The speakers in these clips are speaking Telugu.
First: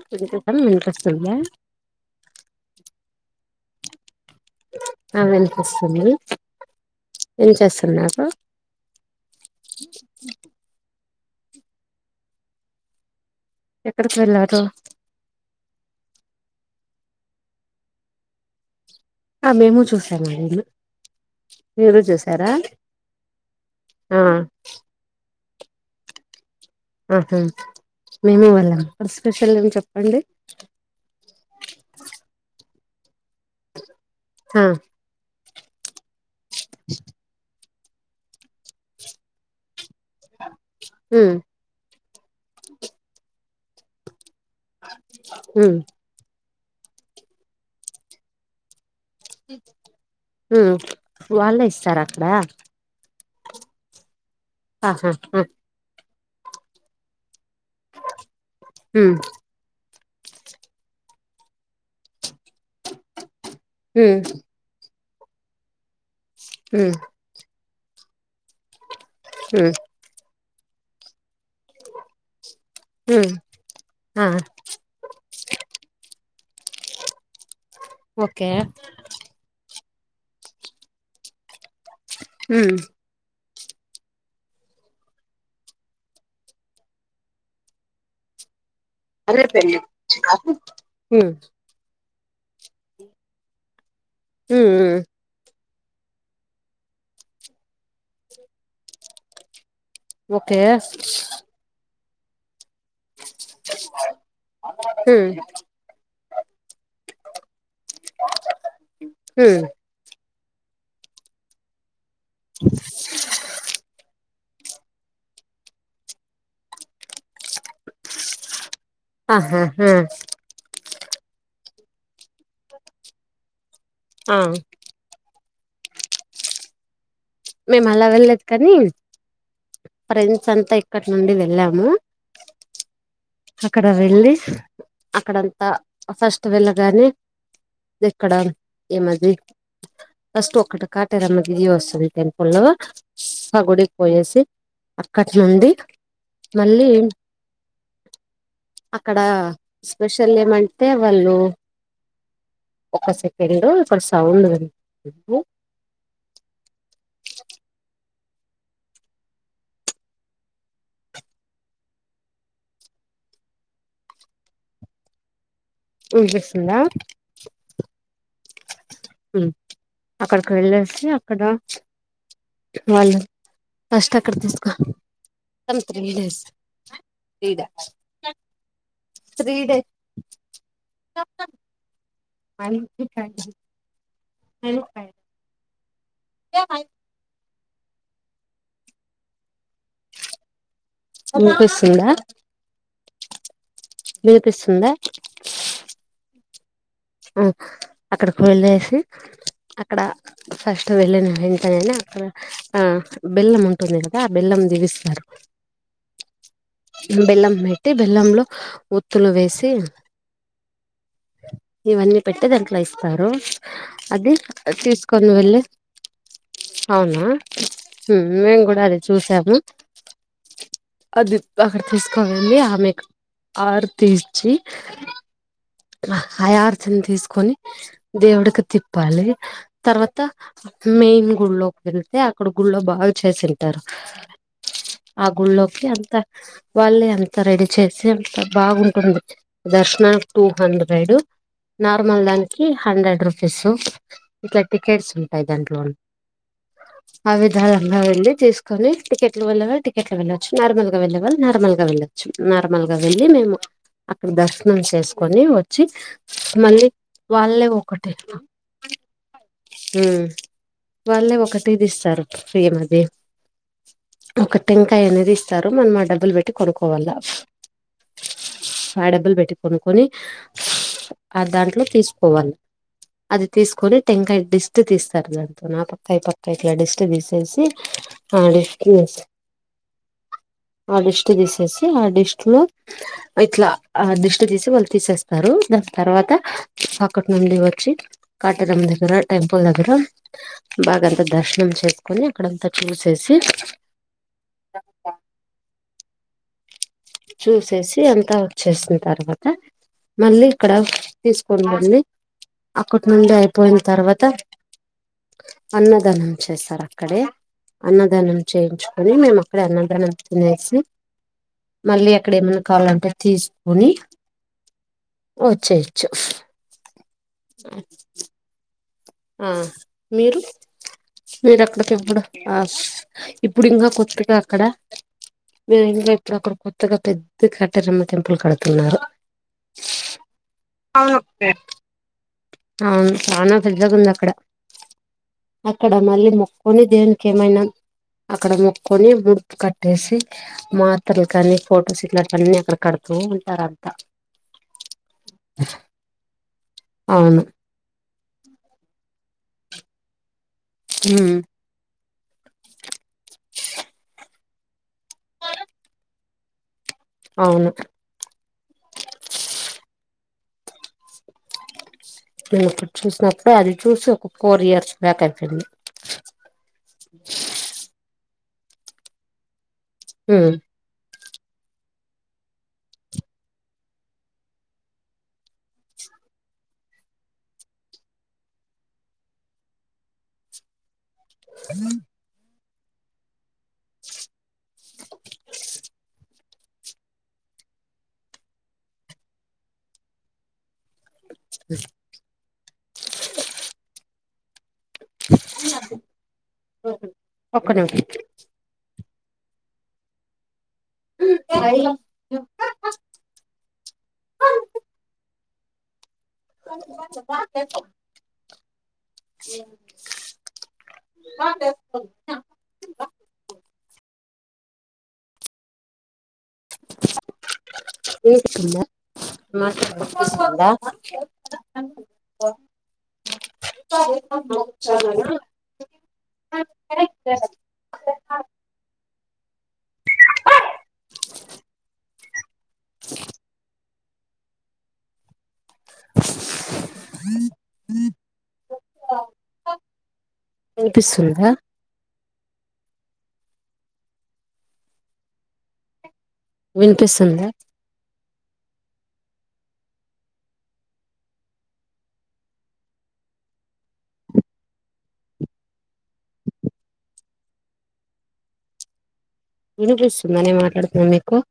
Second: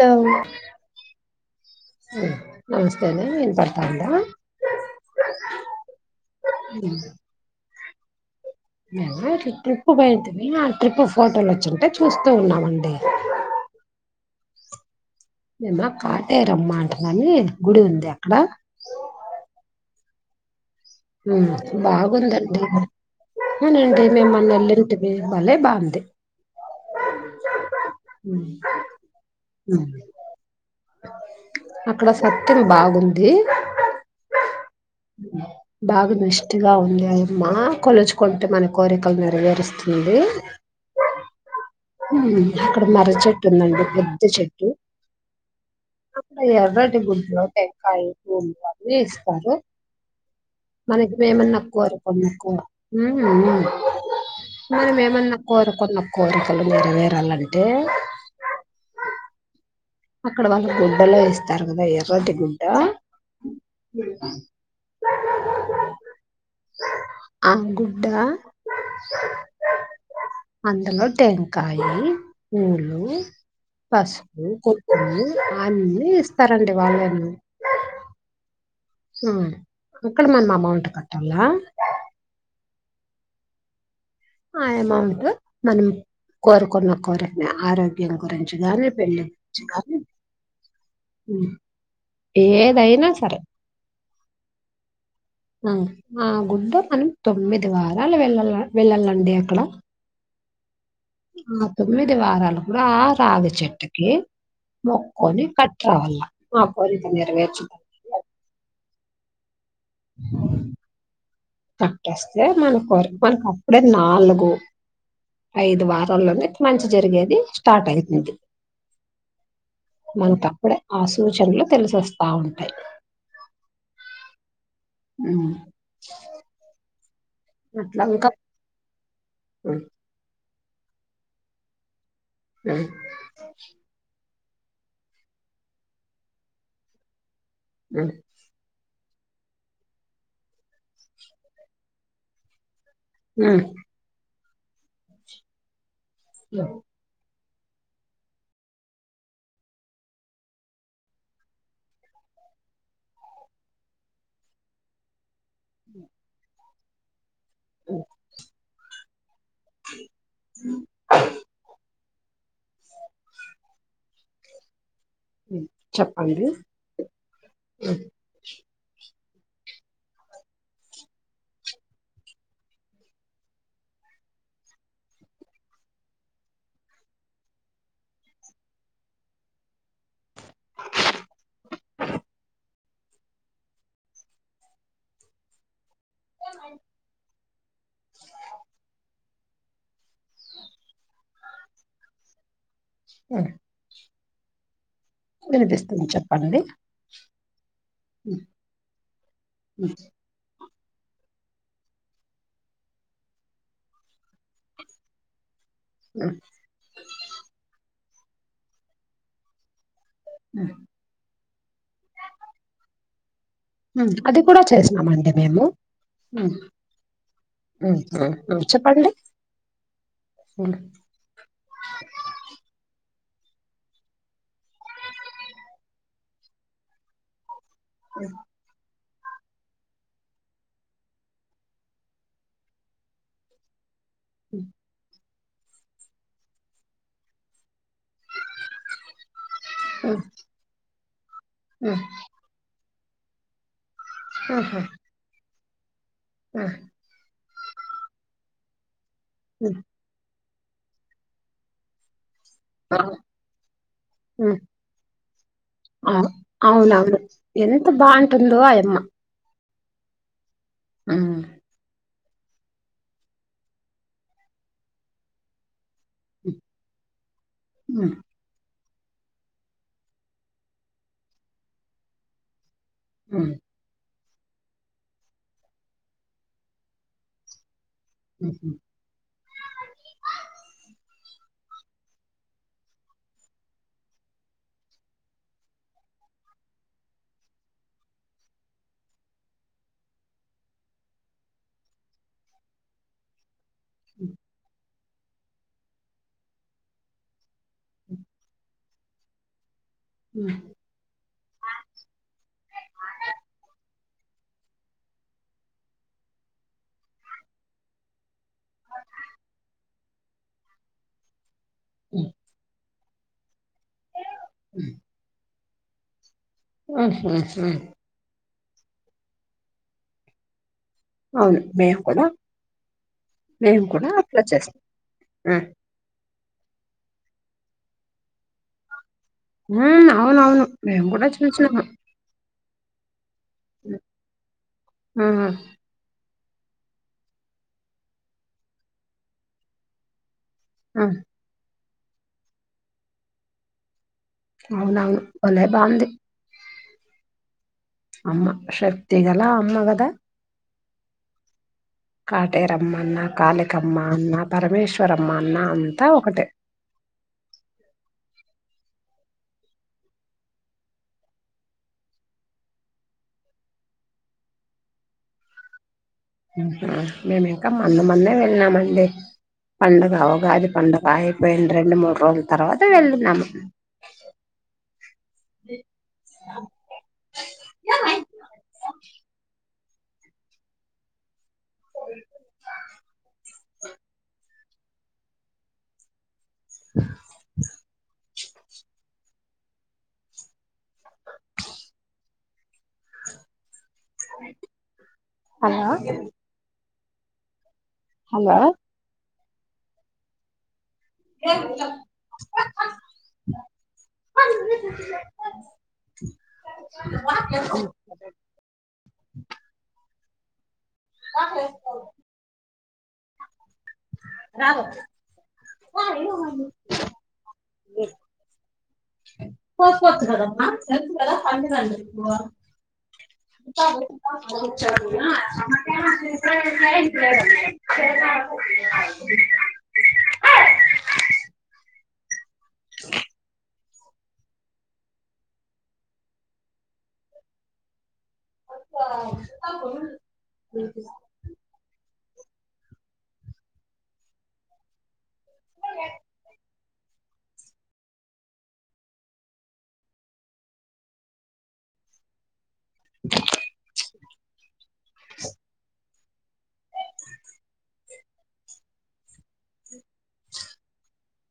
టావు వినిపిసం వినిపిస్తుందా హలో నమస్తే నే వినపడుతందా ఆ వినిపిస్తుంది ఏం చేస్తున్నారు నినా ట్రిప్ పోయాతిని ఆ ట్రిప్ ఫోటోలు వచ్చింటే చూస్తూ ఉన్నామండి ఎక్కడికి వెళ్ళారు నెమ్మ కాటేరమ్మ అంటున్నాని గుడి ఉంది అక్కడ ఆ మేము చూసాముడ్లు ఉ బాగుందండి ము అవునండి ఆ మేము మొన్న ఎల్లుంటీమి వలే బాందే ఆహా మేము వెళ్ళాం ఒక స్పెషల్ ఏం ఉమ్ చెప్పండి అక్కడ సత్యం బాగుంది హా బాగా నష్గా ఉంది అయమ్మా కొలుచుకుంటే మన కోరికలు నెరవేరుస్తుంది హ అక్కడ మర చెట్టు ఉందండి పెద్ద చెట్టు హు అక్కడ ఎర్రటి గుడ్లు టంకాయ పూళ్ళ అన్నీ ఇస్తారు ఉమ్ మనకి మేమన్నా వాళ్ళే ఎక్కువ ర ఇస్తారా అక్కడ కొన్నిక్కువ మనం ఆహా ఏమన్నా ఆ కోరు కొన్న కోరికలు మీర వేరాలంటే ఆ అక్కడ మళ్ళ గుడ్డలో ఇస్తారు కదా ఎర్రటి గుడ్డ హు ఉమ్ ఆ గుడ్డ ఉమ్ అందులో టేంకాయి పూలు ఉమ్ ఆ పసుపు కొకులు అన్నీ ఇస్త సరండి వాళ్ళేమ ఓకే అక్కడ మనం అమౌంట్ కట్టాల హు ఆ అమౌంట్ మనం కోరుకున్న కోరికనే ఆరోగ్యం గురించి కాగాని పె అదే పెళ్లి ఉమ్ ఏదయిన సరే హు ఆ ఆ గుడ్డ మనం తొమ్మిది వారాలు వెళ్ళ వెళ్ళాలండి అక్కడ ఒకే తొమిది వారాలు కూడ ఆ రాగి చెట్టుకి ఉమ్ మొక్కొని కట్ట్ర వళ్ళ ఆ పోరి త నిరవే వచ్చ హు కట్టేస్తే మన మనకు అప్పుడే నాలుగు ఐదు వారల్లోనే మంచి జరిగేది స్టార్ట్ అవుతుంది ఆహా ఆ మనప్పుడే ఆ సూచనలు తెలిసొస్తా ఉంటాయి ఆ అ మేము అలా వెళ్ళదు కానీ హ్మ్. ఫ్రెండ్స్ అంతా ఇక్కడి నుండి వెళ్ళాము అ అక్కడ వెళ్ళి అక్కడంతా ఫస్ట్ వెళ్ళగానే హ్మ్. ఎక్కడ ఏమది ఫస్ట్ ఒకటి కాటరమ్మ గిరి వస్తుంది టెంపుల్ లో హ్మ్. పగుడికి పోయేసి అక్కటి నుండి హ్మ్. మళ్ళీ అక్కడ స్పెషల్ ఏమంటే వాళ్ళు ఒక సెకండ్ ఇక్కడ సౌండ్ పెరి హ్మ్. చెప్పండి వినిపిస్తుందా అక్కడికి వెళ్ళసి అక్కడ వాళ్ళ కస్ట్ అక్కడ తీసుకో క్రీడస్ క్రీడ త్రీ డే అం మ ఏ పిస్తుందా ఆ వినిపిస్తుందా చెప్పండి. ఆ హ్మ్. అక్కడకిళ్ళేసి హ్మ్. అక్కడ ఫస్ట్ వెళ్ళిన వెంటనేనే అక్కడ ఆ బెల్లం ఉంటుంది కదా ఆ బెల్లం దీవిస్తారు హ్మ్. బెల్లం పెట్టి బెల్లంలో ఉత్తులు వేసి ఆ ఇవన్నీ పెట్టి దాంట్లో ఇస్తారు హ్మ్ అది కూడా తీసుకొని చేసినామండి వెళ్ళి మేము హ్మ్ అవునా హ్మ్ హ్మ్ హ్మ్. మేము కూడా అది చెప్పండి చూసాము హ్మ్ అది అక్కడ తీసుకోవండి ఆమెకు ఆర్ తీచ్చి హై ఆర్స్ని తీసుకొని దేవుడ క త చెప్పాలి తర్వాత మెయిన్ గుళ్ోకి వెళ్తే అక్కడ గుళ్ో బాగా చేసింటారు అ ఆ గుళ్కి అంత వాళ్ల్ే అంత రెడి చేసే అంత బాగుంటుంది హ్మ్ హ్మ్ దర్శనానికి టూ హండ్రెడ్ హ్మ్. నార్మల్ దానికి హండ్రెడ్ రూపీస్ ఇట్లా ఆహా టికెట్స్ ఉంటాయి దాంట్లోన్ ఆ ఆ విధాలంగా వెళ్ళి తీసుకొని టికెట్లు వెళ్ళవ హ్మ్ టికెట్లు వెళ్ళ నార్మల్గా వెళ్లవాలి నార్మల్ గా వెళ్ొచ్చు నార్మల్గా ఆ! వెళ్ళి మేము అక్కడ హ్మ్ దర్శనం చేసుకొని వచ్చి ఆ మళ్ళీ అవునవును వాళ్ళే ఎంత ఒకటి బాగుంటుందో ఆయమ్మ హ వాళ్ళే హ్మ్ ఒకటిది ఇస్తారు ఫ్రీ అది ఒక టెంకాయ అనేది ఇస్తారు మనమాట డబ్బులు పెట్టి కొనుక్కవాల హ్మ్ ఆ డబ్బులు పెట్టి కొనుకొని ఆ దాంట్లో తీసుకోవాలి అది హ్మ్ తీసుకొని టెంకాయ డిస్ట్ తీస్తారుదంటు నా పక్కా పక్కా ఇట్లా డిస్ట్ తీసేసి హ్మ్ అడి హుహు. అడిష్ ట్ తీసేసి ఆ డిస్ట్ లో ఇట్లా ఆ డిస్ట్ తీసి వాళ్ళు తీసేస్తారు దాని తర్వాత పకట్ నుండి వచ్చి కట ద దగర టెంపుల్ దగ్గర బాగాంత దర్శనం చేసుకుొని అక్కడంతా చూసేసి హ చూసేసి అంతా వచ్చేసిన తర్వాత మళ్ళీ హ్మ్ హ్మ్ హ్మ్. ఇక్కడ తీసుకుని వెళ్ళడి అక్కటి నుండి అయిపోయిన తర్వాత అన్నదానం చేస్తారు అక్కడే అన్నదానం చేయించుకొని మేము అక్కడ అన్నదానం తినేసి మళ్ళీ హ్మ్. అక్కడ ఏమైన్నా కావాలంటే తీసుకుని వచ్చేయచ్చు ఆ సర సర ఆ మీరు అవును మీరు అక్కడికి మేము ఎప్పుడు కూడా ఇప్పుడు మేము ఇంకా కూడా కొత్తరిగా అట్లా అక్కడ చేస్తాం హ్మ్ మే ఇంలో ఇప్పుడు అక్కడ కొత్తగా పెద్ద కట్టరమ్మ టెంపుల్ కడుతున్నారు ఆ అవునవును మేము కూడా చూసినాము అవును చనా పెద్దగా హ్మ్ ఉంది అక్కడ హ్మ్ అక్కడ మళ్ళీ ని దేవునికి ఏమైనా అక్కడ మొక్కొని ముడుపు కట్టేసి హ్మ్. మాతలు కాని ఫొటోస్ ఇట్లాంటివన్న అక్కడ కడుతూ ఉంటారు అంతా అవునావును భ బాంది అవును అమ్మ శక్తి గల అమ్మ కదా ఉమ్ కాటేరమ్మన్న కళికమ్మ అన్న పరమేశ్వరమ్మ అన్న అంతా ఒకటి అవును నేను ఇప్పుడు చూసినప్పుడు అది చూసి ఒక ఫోర్ ఇయర్స్ బ్యాక్ అయిపోయింది మేము ఇంకా మన్న మన్నే వెళ్ళినమండి పండగ ఉమ్ ఉగాది పండగా అయిపోయింది రెండు మూడు రోజుల తర్వాత వెళ్ళున్నామక ఆ హ అ హలో ఒక నిమిషం హలో బ బ చేస్త రావ ఏ సంద పోత్పోతు కదామ్మా ఎతు కదా పదం చ ఆ అ వినిపిస్తుందా స వినిపిస్తుందా వినిపిస్తుందా నేను మాట్లాడుతున్నా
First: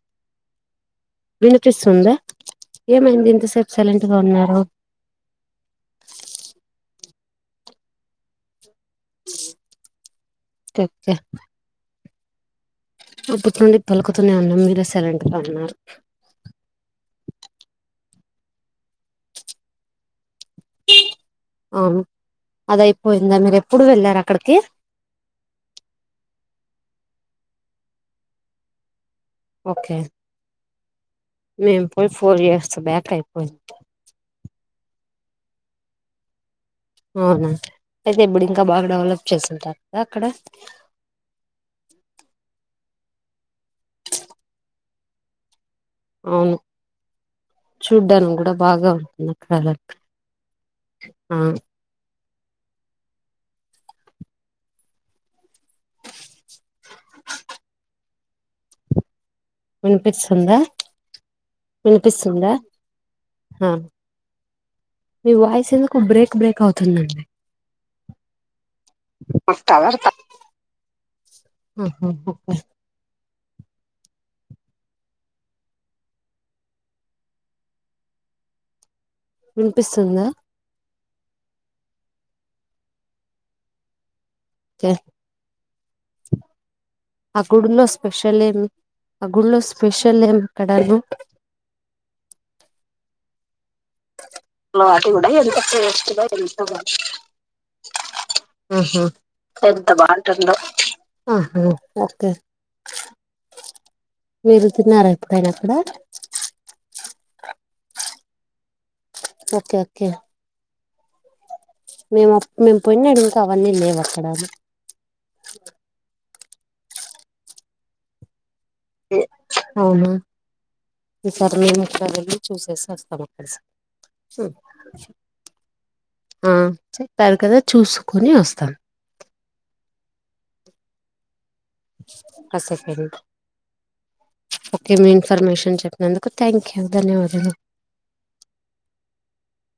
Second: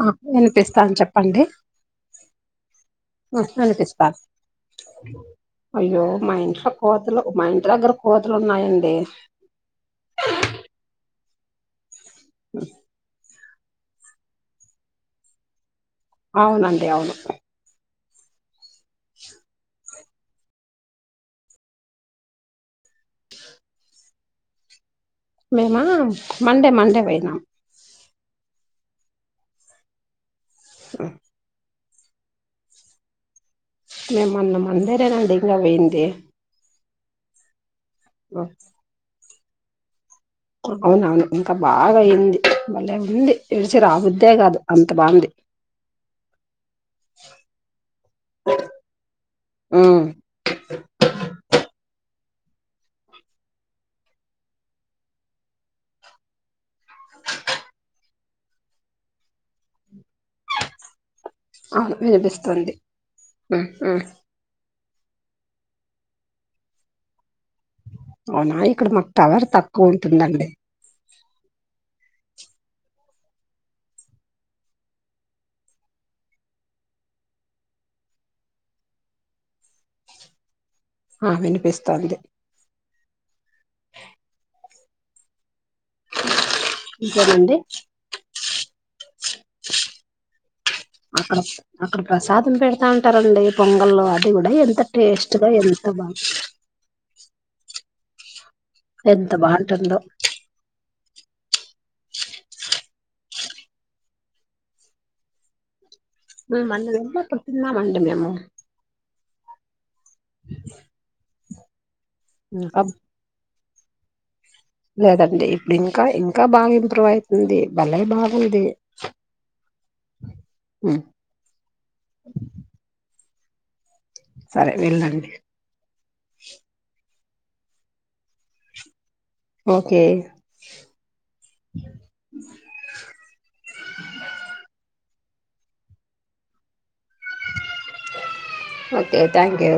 ఆ వినిపిస్తా అని చెప్పడి వినిపిస్తుంద మస్తు అనిపిస్తస్తా ఉన్నారు అయ్యో మాఇంట్లో [inaudible] మా ఇంటి దగ్గర కోతులు ఉన్నాయండి ఓకే ఓకే అ అప్పటి నుండి పలుకతూనే ఉన్న మీర సెలెంటట్ గా అన్నారు అవునండి అవును అది అదయిపోయిందా మీరు ఎప్పుడు వెళ్ళారు అక్కడికి మేమా మండే మండే పోయినాం ఓకే ఆ మేము పోయి ఫోర్ ఇయర్స్ బ్యాక్ అయిపోయింది మేము మొన్న మండే అండి పోయింది అవునండి అయితే ఇప్పుడు ఇంకా బాగా డెవలప్ చేసింటారు కదా అక్కడ అవునవును ఇంకా బాగా అయింది బాలే ఉంది విడిచి రాబుద్దే కాదు అంత బాగుంది అవును చూడ్డానికి కూడా బాగా ఉంటుంది నా కళ ఉమ్, ఆ వినిపిస్తుందా అవును వినిపిస్తుందా వినిపిస్తుంది ఉ ఆ ఉ మీ వాయిస్ ఎందుకో బ్రేక్ బ్రేక్ అవుతుందండి అవునా ఇక్కడ మాకు టవర్ తక్కువ ఉంటుందండి ఆహ ఓహో వినిపిస్తుందా ఆ వినిపిస్తోంది ఇంకేనండి అకుగుడున్న స్పెషల్ ఏం అ గుళ్లో స్పెషల్ ఏం అక్కడను కుంటారండి పొంగల్ లో అది కూడా ఎంత వాటి కూడా టేస్ట్ గా ఎంత టేస్ట్ బాగు గా ఎంత ఆహా ఎంత బాగుంటుందో ఆహా ఓకే మీరు తిన్నారా ఎప్పుడైనా అక్కడ మేమందరేమో అప్పుడు తిన్నమండి మేము ఓకే ఓకే మేము మేము ఇంకా పొనాడు ఇంకా అవన్నీ లేవు అక్కడ అది లేదండి ఇప్పుడు ఇంకా ఇంకా బాగా ఇంప్రూవ్ అయితుంది భలే బాగుంది ఇ అవునా ఉమ్, ఈ సారి మేమోకసారి వెళ్లి చూసేసస్తాము ఉ సరే వెళ్ళండి ఆ చేయ్ పెరుగదా చూసుకుని వస్తాం ఓకే కసేపెన్ ఓకే మీం ఇన్ఫర్మేషన్ చెప్పినందుకు థ్యాంక్ యూ ధన్యవాదాలు ఓకే థ్యాంక్ యూ